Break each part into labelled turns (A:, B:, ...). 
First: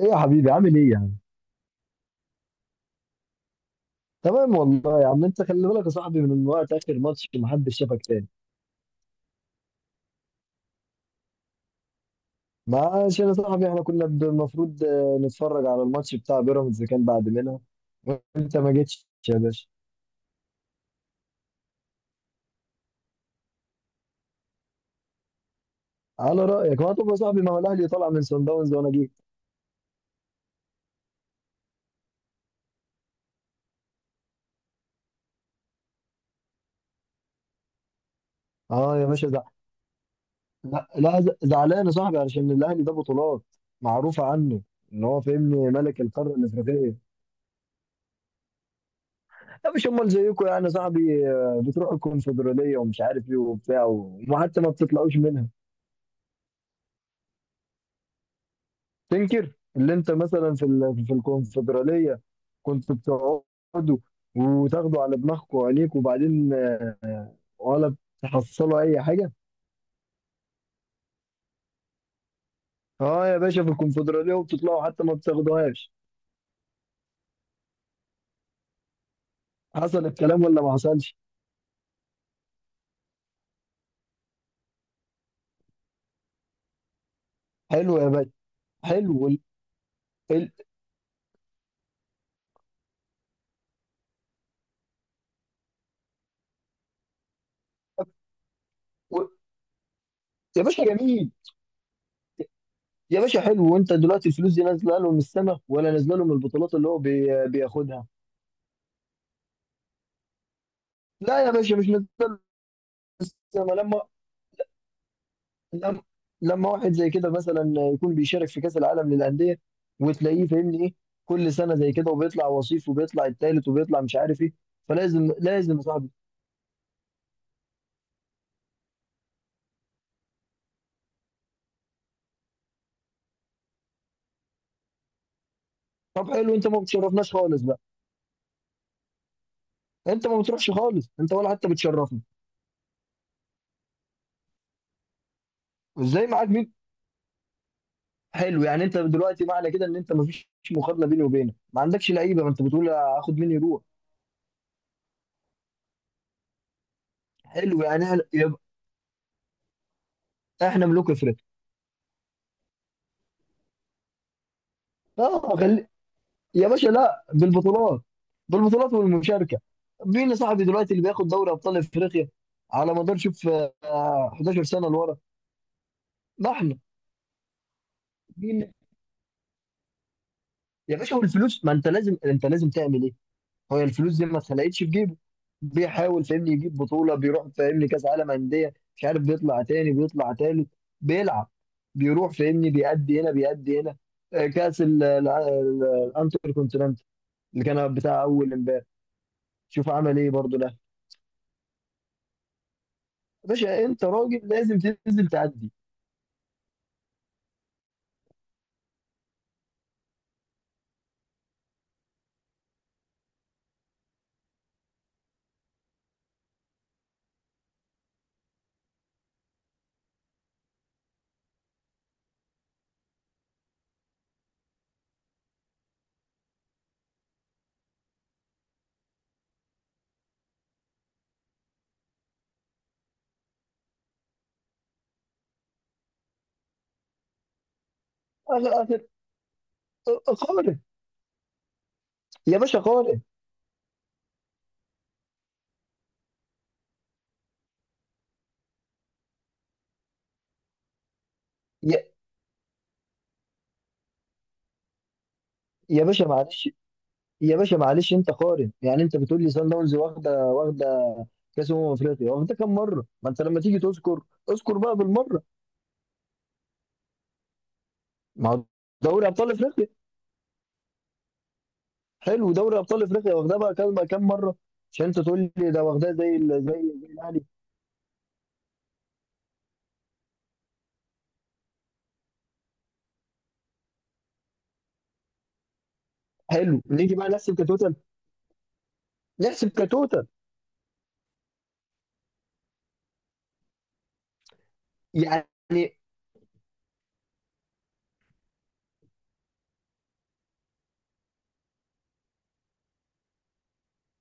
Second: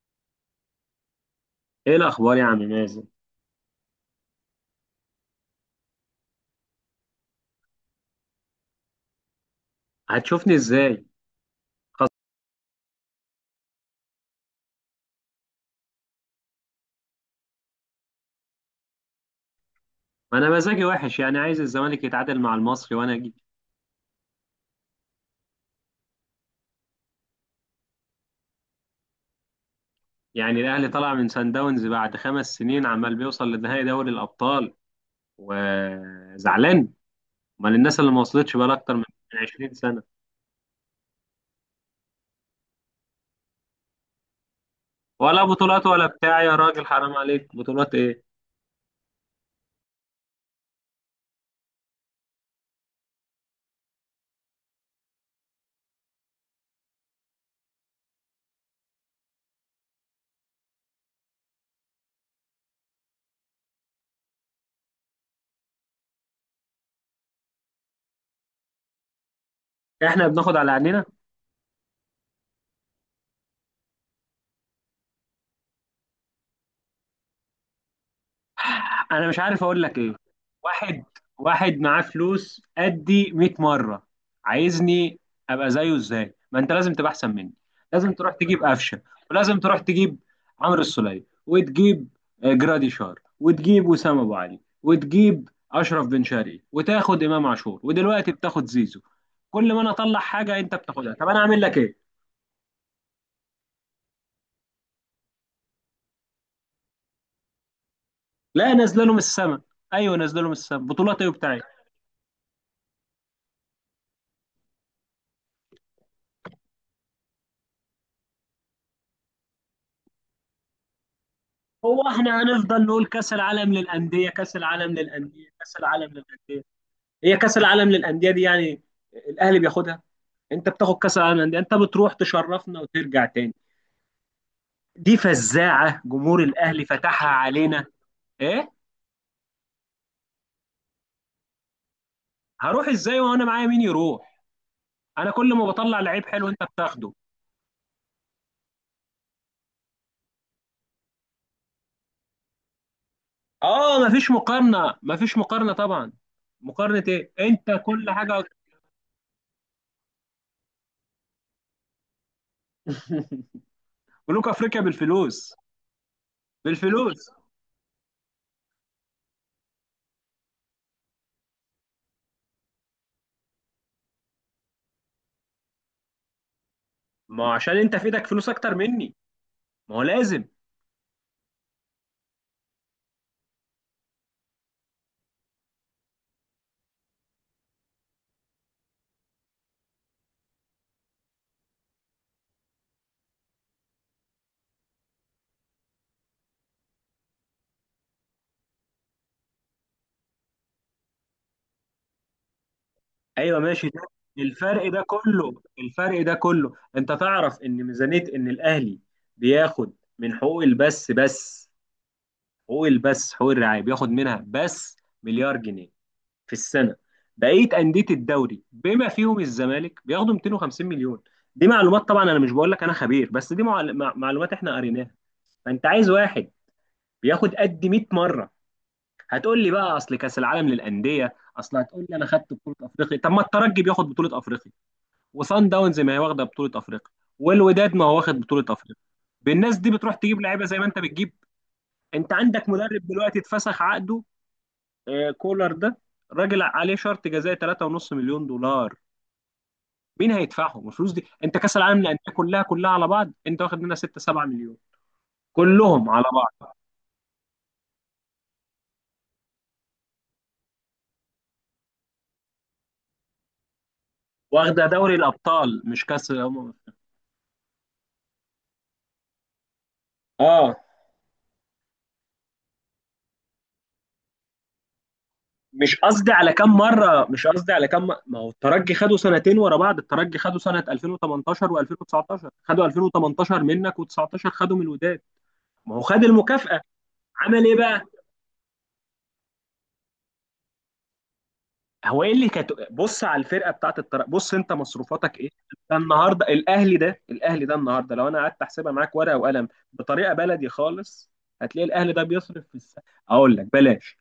A: ايه يا حبيبي عامل ايه يا عم؟
B: ايه الاخبار يا عم مازن؟
A: تمام والله يا عم. انت خلي بالك يا صاحبي من وقت اخر ماتش، ما حدش شافك تاني.
B: هتشوفني ازاي؟ خلاص.
A: ما عشان يا صاحبي احنا كنا المفروض نتفرج على الماتش بتاع بيراميدز اللي كان بعد منها، وانت ما جيتش يا باشا.
B: ما انا مزاجي وحش، يعني عايز الزمالك يتعادل مع المصري وانا اجي.
A: على رايك. ما طب يا صاحبي، ما هو الاهلي طالع من سان داونز وانا جيت.
B: يعني الاهلي طلع من سان داونز بعد 5 سنين عمال بيوصل لنهائي دوري الابطال، وزعلان؟ امال الناس اللي ما وصلتش بقى اكتر
A: اه
B: من
A: يا باشا
B: 20 سنه؟
A: لا لا زعلان يا صاحبي، علشان الاهلي ده بطولات معروفه عنه. ان هو
B: ولا
A: فاهمني
B: بطولات
A: ملك
B: ولا
A: القاره
B: بتاع، يا راجل
A: الافريقيه.
B: حرام عليك، بطولات ايه؟
A: لا مش امال زيكم يعني يا صاحبي، بتروحوا الكونفدراليه ومش عارف ايه وبتاع، وحتى ما بتطلعوش منها. تنكر اللي انت مثلا في في الكونفدراليه كنت بتقعدوا، وتاخدوا على دماغكم وعينيكم، وبعدين ولا تحصلوا اي حاجه.
B: احنا بناخد على عينينا.
A: اه يا باشا، في الكونفدراليه وبتطلعوا، حتى ما بتاخدوهاش.
B: انا مش عارف اقول لك
A: حصل
B: ايه.
A: الكلام ولا ما
B: واحد
A: حصلش؟
B: واحد معاه فلوس قدي 100 مره، عايزني ابقى زيه ازاي؟ ما انت لازم تبقى احسن مني.
A: حلو يا
B: لازم
A: باشا.
B: تروح تجيب قفشه،
A: حلو ال...
B: ولازم تروح تجيب
A: ال...
B: عمرو السولية، وتجيب جرادي شار، وتجيب وسام ابو علي، وتجيب اشرف بن شرقي، وتاخد امام عاشور، ودلوقتي بتاخد زيزو.
A: و...
B: كل ما انا اطلع حاجه
A: يا
B: انت
A: باشا
B: بتاخدها، طب
A: جميل.
B: انا اعمل لك ايه؟
A: يا باشا حلو. وانت دلوقتي الفلوس دي نازله له من السما، ولا نازله له من البطولات اللي هو بياخدها؟
B: لا، نازله له من السما. ايوه نازله له من السما، بطولات ايه
A: لا يا
B: بتاعي؟
A: باشا، مش نازله من السما. لما لما واحد زي كده مثلا يكون بيشارك في كأس العالم للأندية، وتلاقيه فاهمني ايه، كل سنة زي
B: هو
A: كده،
B: احنا
A: وبيطلع
B: هنفضل
A: وصيف،
B: نقول
A: وبيطلع
B: كأس
A: التالت،
B: العالم
A: وبيطلع مش
B: للأندية
A: عارف ايه.
B: كأس العالم للأندية كأس
A: لازم يا صاحبي.
B: العالم للأندية؟ هي كأس العالم للأندية دي يعني الأهلي بياخدها؟ انت بتاخد كأس العالم للأندية، انت بتروح تشرفنا وترجع تاني. دي فزاعة
A: طب
B: جمهور
A: حلو، انت ما
B: الأهلي فتحها
A: بتشرفناش خالص بقى.
B: علينا. ايه،
A: انت ما بتروحش خالص، انت ولا حتى بتشرفنا.
B: هروح ازاي وانا معايا مين يروح؟ انا كل ما بطلع لعيب
A: ازاي
B: حلو
A: معاك
B: انت
A: مين.
B: بتاخده.
A: حلو، يعني انت دلوقتي معنى كده ان انت ما فيش مقارنة بيني وبينك، ما عندكش لعيبة، ما انت بتقول هاخد مين يروح.
B: اه، مفيش مقارنة مفيش مقارنة طبعا. مقارنة ايه، انت
A: حلو يعني
B: كل
A: احنا
B: حاجة.
A: يبقى احنا ملوك افريقيا.
B: ملوك افريقيا بالفلوس.
A: اه يا باشا، لا
B: بالفلوس.
A: بالبطولات، بالبطولات والمشاركه. مين يا صاحبي دلوقتي اللي بياخد دوري ابطال افريقيا على مدار شوف 11 سنه لورا. ما احنا.
B: ما هو عشان انت في ايدك فلوس
A: مين
B: اكتر مني، ما هو لازم.
A: يا باشا، هو الفلوس؟ ما انت انت لازم تعمل ايه؟ هو الفلوس دي ما اتخلقتش في جيبه. بيحاول فاهمني يجيب بطوله، بيروح فاهمني كاس عالم انديه، مش عارف بيطلع تاني بيطلع تالت، بيلعب، بيروح فاهمني بيأدي هنا بيأدي هنا، كاس الانتر كونتيننت اللي كان بتاع اول امبارح. شوف عمل ايه برضه.
B: ايوه
A: باشا
B: ماشي ده.
A: انت راجل لازم
B: الفرق ده
A: تنزل
B: كله
A: تعدي.
B: الفرق ده كله، انت تعرف ان ميزانيه ان الاهلي بياخد من حقوق البث بس، حقوق البث حقوق الرعايه بياخد منها بس مليار جنيه في السنه. بقيه انديه الدوري بما فيهم الزمالك بياخدوا 250 مليون. دي معلومات طبعا، انا مش بقول لك انا خبير، بس دي معلومات احنا قريناها. فانت عايز واحد بياخد قد 100 مره. هتقول لي بقى اصل كاس العالم للانديه، اصل هتقول لي انا خدت بطوله افريقيا، طب ما الترجي بياخد بطوله افريقيا، وصن داونز ما هي واخده بطوله افريقيا، والوداد ما هو واخد بطوله
A: اخر
B: افريقيا
A: اخر.
B: بالناس دي بتروح تجيب لعيبه زي
A: قارن
B: ما انت بتجيب. انت
A: يا
B: عندك
A: باشا،
B: مدرب
A: قارن.
B: دلوقتي اتفسخ عقده، كولر ده، راجل عليه شرط جزائي 3.5 مليون دولار. مين هيدفعهم الفلوس دي؟ انت كاس العالم
A: يا,
B: للانديه كلها كلها على بعض انت واخد منها 6 7 مليون،
A: يا
B: كلهم على
A: باشا معلش،
B: بعض.
A: يا باشا معلش انت قارن. يعني انت بتقول لي سان داونز واخده واخده كاس افريقيا، واخده كام مره؟ ما انت لما تيجي تذكر، اذكر
B: واخده
A: بقى
B: دوري
A: بالمره.
B: الابطال مش كاس الامم.
A: ما هو دوري ابطال افريقيا.
B: اه،
A: حلو، دوري ابطال افريقيا واخدها بقى كام كام مره؟ عشان انت تقول لي ده
B: مش
A: واخدها
B: قصدي
A: زي
B: على كام
A: زي
B: مره،
A: الاهلي.
B: مش قصدي على ما هو الترجي خدوا سنتين ورا بعض، الترجي خدوا سنه 2018 و2019، خدوا 2018 منك و19 خدوا من الوداد. ما هو خد المكافاه.
A: حلو نيجي بقى نحسب
B: عمل ايه
A: كتوتال،
B: بقى؟
A: نحسب كتوتال
B: هو ايه اللي كانت، بص على الفرقه بتاعت الترجي، بص انت مصروفاتك
A: يعني.
B: ايه. ده النهارده الاهلي، ده الاهلي ده النهارده لو انا قعدت احسبها معاك ورقه وقلم بطريقه بلدي خالص، هتلاقي الاهلي ده بيصرف في السنه. اقول لك بلاش.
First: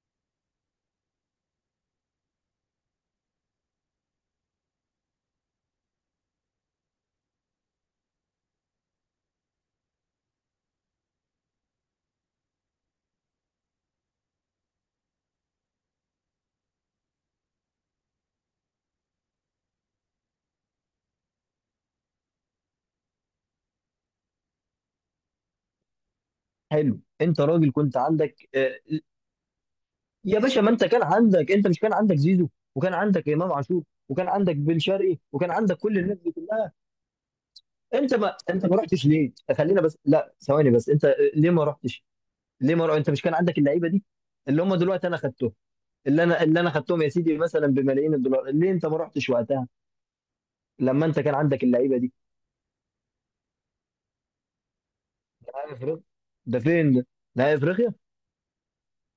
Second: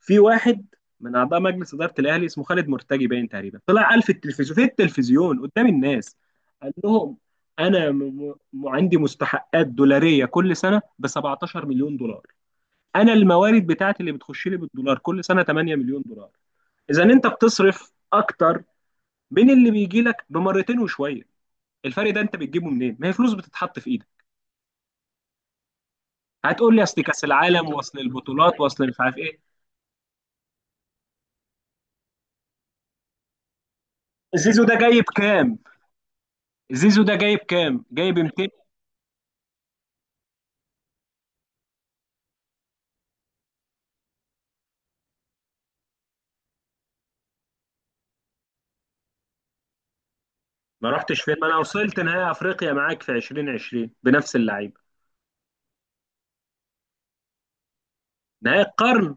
B: في واحد من اعضاء مجلس اداره الاهلي اسمه خالد مرتجي، باين تقريبا طلع قال في التلفزيون، في التلفزيون قدام الناس قال لهم انا عندي مستحقات دولاريه كل سنه ب 17 مليون دولار، انا الموارد بتاعتي اللي بتخش لي بالدولار كل سنه 8 مليون دولار. اذا انت بتصرف اكتر من اللي بيجي لك بمرتين وشويه، الفرق ده انت بتجيبه منين؟ ما هي فلوس بتتحط في ايدك. هتقول لي
A: حلو
B: اصل كاس
A: انت راجل،
B: العالم
A: كنت
B: واصل
A: عندك
B: البطولات واصل مش عارف ايه.
A: يا باشا. ما انت كان عندك، انت مش كان عندك زيزو، وكان عندك امام عاشور، وكان عندك
B: زيزو ده
A: بن
B: جايب
A: شرقي،
B: كام؟
A: وكان عندك كل الناس دي كلها.
B: زيزو ده جايب كام،
A: انت
B: جايب
A: ما
B: 200.
A: رحتش ليه؟ خلينا بس، لا ثواني بس. انت ليه ما رحتش؟ ليه ما رحتش؟ انت مش كان عندك اللعيبه دي اللي هم دلوقتي انا خدتهم؟ اللي انا خدتهم يا سيدي مثلا بملايين الدولار. ليه انت ما رحتش وقتها
B: ما
A: لما انت
B: رحتش فين،
A: كان
B: ما انا
A: عندك اللعيبه
B: وصلت
A: دي؟
B: نهائي افريقيا معاك في 2020 بنفس اللعيبه.
A: نهائي افريقيا؟ ده فين ده؟ نهائي افريقيا؟
B: نهائي القرن،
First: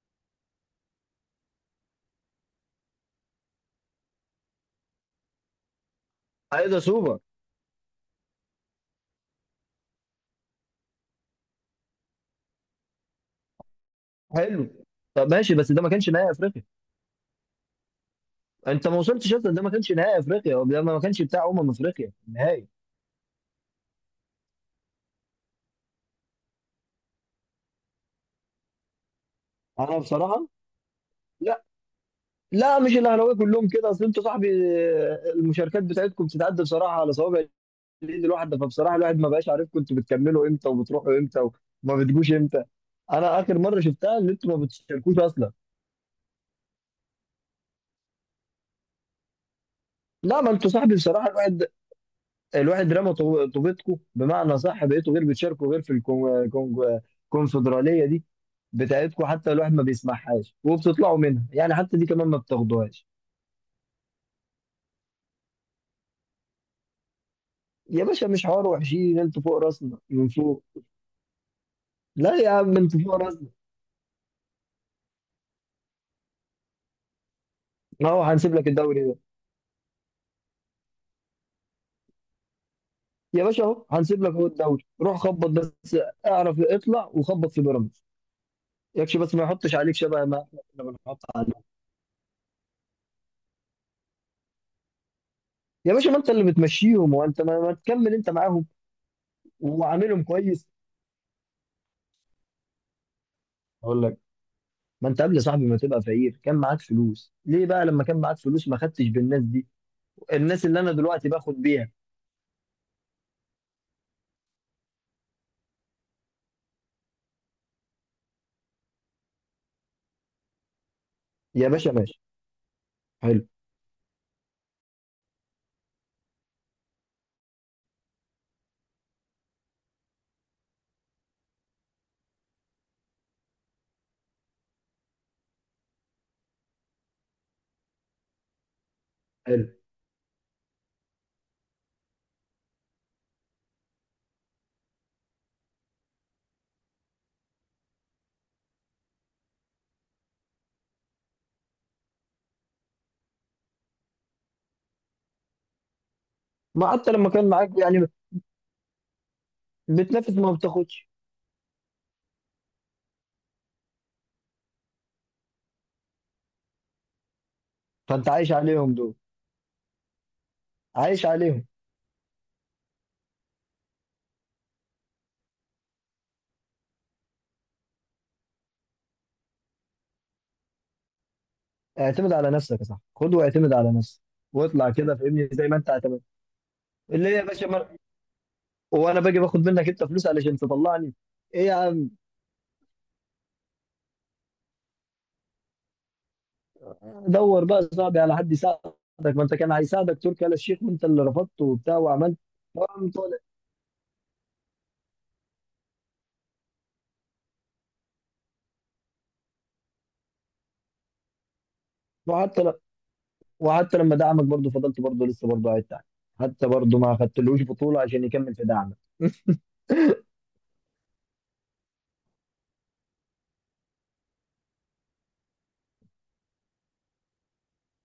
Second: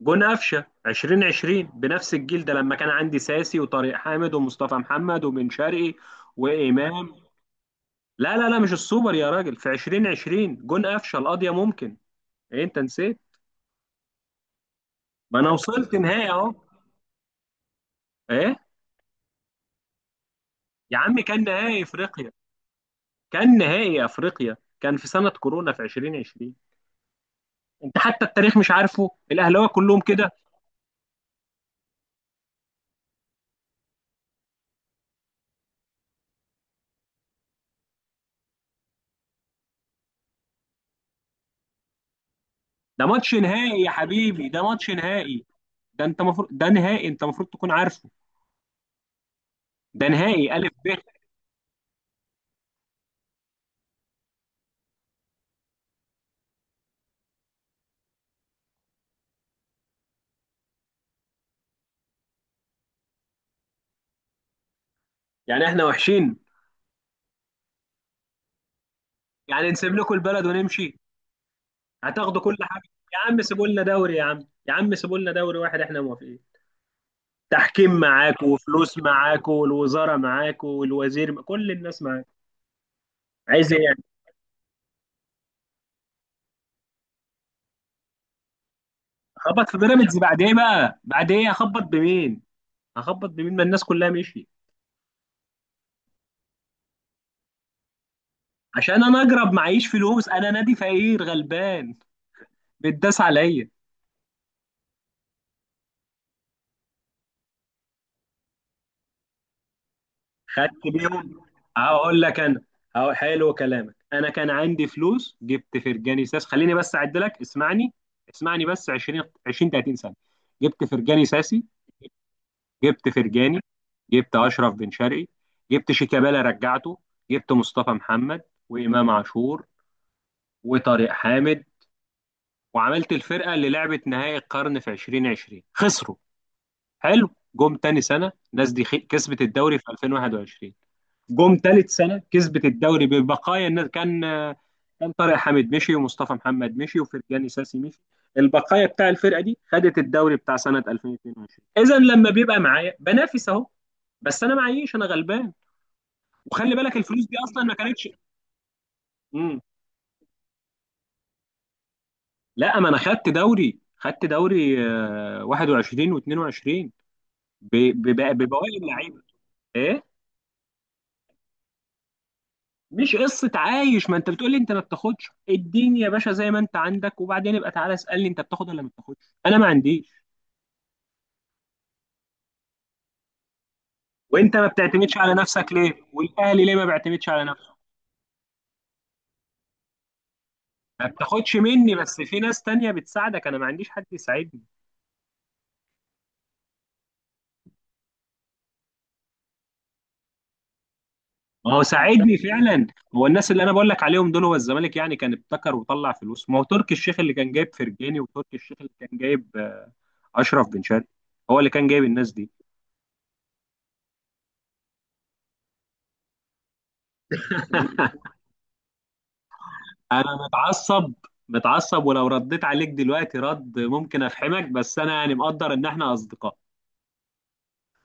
B: جون قفشه 2020، بنفس الجيل ده، لما كان عندي ساسي وطارق حامد ومصطفى محمد وبن شرقي
A: ايه ده
B: وامام.
A: سوبر؟
B: لا لا لا مش السوبر يا راجل، في 2020 جون قفشه القضيه ممكن، ايه انت نسيت؟
A: حلو. طب
B: ما انا
A: ماشي، بس ده ما
B: وصلت
A: كانش
B: نهائي
A: نهائي
B: اهو.
A: افريقيا.
B: ايه
A: انت ما وصلتش اصلا. ده ما كانش نهائي افريقيا، ده
B: يا
A: ما
B: عم،
A: كانش
B: كان
A: بتاع
B: نهائي
A: افريقيا
B: افريقيا،
A: النهائي.
B: كان نهائي افريقيا، كان في سنه كورونا في 2020. انت حتى التاريخ مش عارفه، الاهلاويه
A: انا
B: كلهم كده.
A: بصراحه، لا، لا مش الاهلاويه كلهم كده. اصل انتوا صاحبي المشاركات بتاعتكم بتتعدى بصراحه على صوابع الايد الواحده، فبصراحه الواحد ما بقاش عارفكم انتوا بتكملوا امتى، وبتروحوا امتى، وما بتجوش امتى.
B: ده ماتش
A: انا اخر مره
B: نهائي يا
A: شفتها ان
B: حبيبي،
A: انتوا
B: ده
A: ما
B: ماتش
A: بتشاركوش
B: نهائي.
A: اصلا.
B: ده انت مفروض، ده نهائي، انت المفروض تكون عارفه. ده
A: لا ما
B: نهائي
A: انتوا
B: الف ب.
A: صاحبي بصراحه، الواحد، الواحد رمى طوبتكم بمعنى صح. بقيتوا غير بتشاركوا غير في الكونفدراليه دي بتاعتكم، حتى الواحد ما بيسمعهاش، وبتطلعوا منها يعني، حتى دي كمان ما بتاخدوهاش.
B: يعني احنا وحشين؟
A: يا باشا مش حوار وحشين، انتوا فوق
B: يعني نسيب
A: راسنا
B: لكم
A: من
B: البلد
A: فوق.
B: ونمشي؟
A: لا
B: هتاخدوا
A: يا
B: كل
A: عم
B: حاجه.
A: انت فيه
B: يا عم
A: نازله.
B: سيبوا لنا دوري، يا عم. يا عم سيبوا لنا دوري واحد، احنا موافقين. تحكيم
A: اهو
B: معاك،
A: هنسيب لك
B: وفلوس
A: الدوري ده،
B: معاك، والوزاره معاك، والوزير كل الناس معاك.
A: يا باشا
B: عايز ايه
A: اهو
B: يعني؟
A: هنسيب لك اهو الدوري، روح خبط بس. اعرف اطلع وخبط في بيراميدز، يكفي بس ما
B: اخبط
A: يحطش
B: في
A: عليك
B: بيراميدز
A: شبه ما
B: بعد ايه
A: احنا
B: بقى؟
A: بنحط
B: بعد ايه
A: عليك.
B: اخبط بمين؟ اخبط بمين ما الناس كلها مشيت.
A: يا باشا ما انت اللي بتمشيهم، وانت ما تكمل انت معاهم
B: عشان انا اجرب معيش
A: وعاملهم
B: فلوس، انا
A: كويس.
B: نادي فقير غلبان بتداس عليا.
A: اقول لك، ما انت قبل يا صاحبي ما تبقى فقير كان معاك فلوس، ليه بقى لما كان معاك فلوس ما خدتش بالناس دي، الناس اللي
B: خدت
A: انا دلوقتي
B: بيهم،
A: باخد بيها؟
B: هقول لك انا، هقول حلو كلامك. انا كان عندي فلوس جبت فرجاني ساس، خليني بس اعد لك، اسمعني اسمعني بس. 20 20 30 سنه. جبت فرجاني ساسي،
A: يا باشا ماشي.
B: جبت
A: حلو،
B: فرجاني، جبت اشرف بن شرقي، جبت شيكابالا رجعته، جبت مصطفى محمد وامام عاشور وطارق حامد، وعملت الفرقه اللي لعبت نهائي القرن في 2020 خسروا. حلو. جم تاني سنه الناس دي كسبت
A: حلو.
B: الدوري في 2021. جم ثالث سنه كسبت الدوري ببقايا الناس، كان طارق حامد مشي، ومصطفى محمد مشي، وفرجاني ساسي مشي. البقايا بتاع الفرقه دي خدت الدوري بتاع سنه 2022. اذا لما بيبقى معايا بنافس اهو، بس انا معيش، انا غلبان. وخلي
A: ما
B: بالك
A: حتى
B: الفلوس
A: لما
B: دي
A: كان
B: اصلا
A: معاك
B: ما
A: يعني
B: كانتش. مم.
A: بتنافس ما بتاخدش.
B: لا، ما انا خدت دوري، خدت دوري 21 و22
A: فانت عايش
B: ببواقي
A: عليهم دول،
B: اللعيبه. ايه،
A: عايش عليهم.
B: مش قصة عايش، ما انت بتقولي انت ما بتاخدش، اديني يا باشا زي ما انت عندك وبعدين ابقى تعالى اسألني انت بتاخد ولا ما بتاخدش. انا ما عنديش.
A: اعتمد على نفسك يا صاحبي، خد واعتمد على نفسك.
B: وانت ما
A: واطلع
B: بتعتمدش
A: كده
B: على
A: فاهمني
B: نفسك
A: زي ما انت
B: ليه،
A: اعتمد،
B: والاهلي ليه ما بيعتمدش
A: اللي هي
B: على
A: يا باشا
B: نفسه؟
A: وانا باجي باخد منك انت فلوس علشان
B: ما
A: تطلعني.
B: بتاخدش
A: ايه يا
B: مني،
A: عم.
B: بس في ناس تانية بتساعدك، انا ما عنديش حد يساعدني.
A: دور بقى يا صاحبي على حد يساعدك. ما انت كان هيساعدك تركي آل الشيخ وانت اللي رفضته
B: ما هو
A: وبتاع،
B: ساعدني
A: وعملت
B: فعلا.
A: وقام
B: هو
A: طالع.
B: الناس اللي انا بقول لك عليهم دول هو الزمالك يعني كان ابتكر وطلع فلوس؟ ما هو تركي الشيخ اللي كان جايب فرجاني، وتركي الشيخ اللي كان جايب اشرف بن شرقي، هو اللي كان جايب الناس دي.
A: وحتى ل... وحتى لما دعمك برضه، فضلت برضه لسه برضه قاعد تحت، حتى برضه ما خدتلوش بطولة عشان يكمل في دعمك.
B: انا متعصب، متعصب، ولو رديت عليك دلوقتي رد ممكن افحمك، بس انا يعني مقدر ان احنا اصدقاء.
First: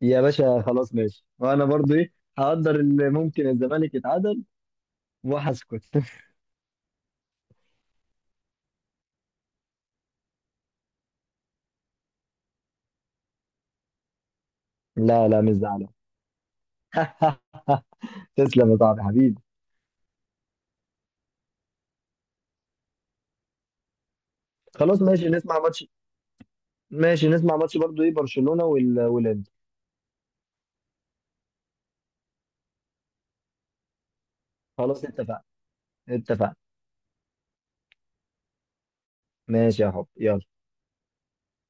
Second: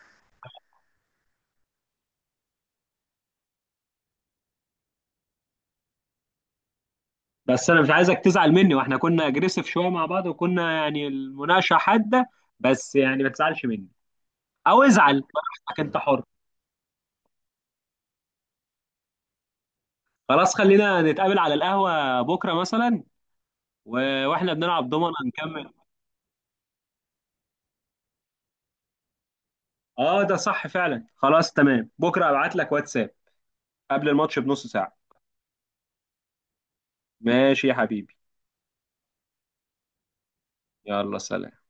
A: يا باشا خلاص ماشي، وانا برضه ايه هقدر؟ اللي ممكن الزمالك يتعادل وهسكت.
B: بس انا مش عايزك تزعل مني، واحنا كنا اجريسيف شويه مع بعض، وكنا يعني المناقشه حاده، بس يعني ما تزعلش مني، او ازعل
A: لا لا مش
B: براحتك
A: زعلان.
B: انت حر.
A: تسلم يا صاحبي حبيبي.
B: خلاص، خلينا نتقابل على القهوه بكره مثلا، واحنا بنلعب
A: خلاص
B: دومنا
A: ماشي نسمع
B: نكمل.
A: ماتش، ماشي نسمع ماتش برضو ايه برشلونة والانتر.
B: اه، ده صح فعلا، خلاص تمام، بكره ابعت لك واتساب قبل الماتش بنص ساعه.
A: خلاص اتفقنا، اتفقنا.
B: ماشي يا حبيبي،
A: ماشي يا حب يلا.
B: يلا سلام.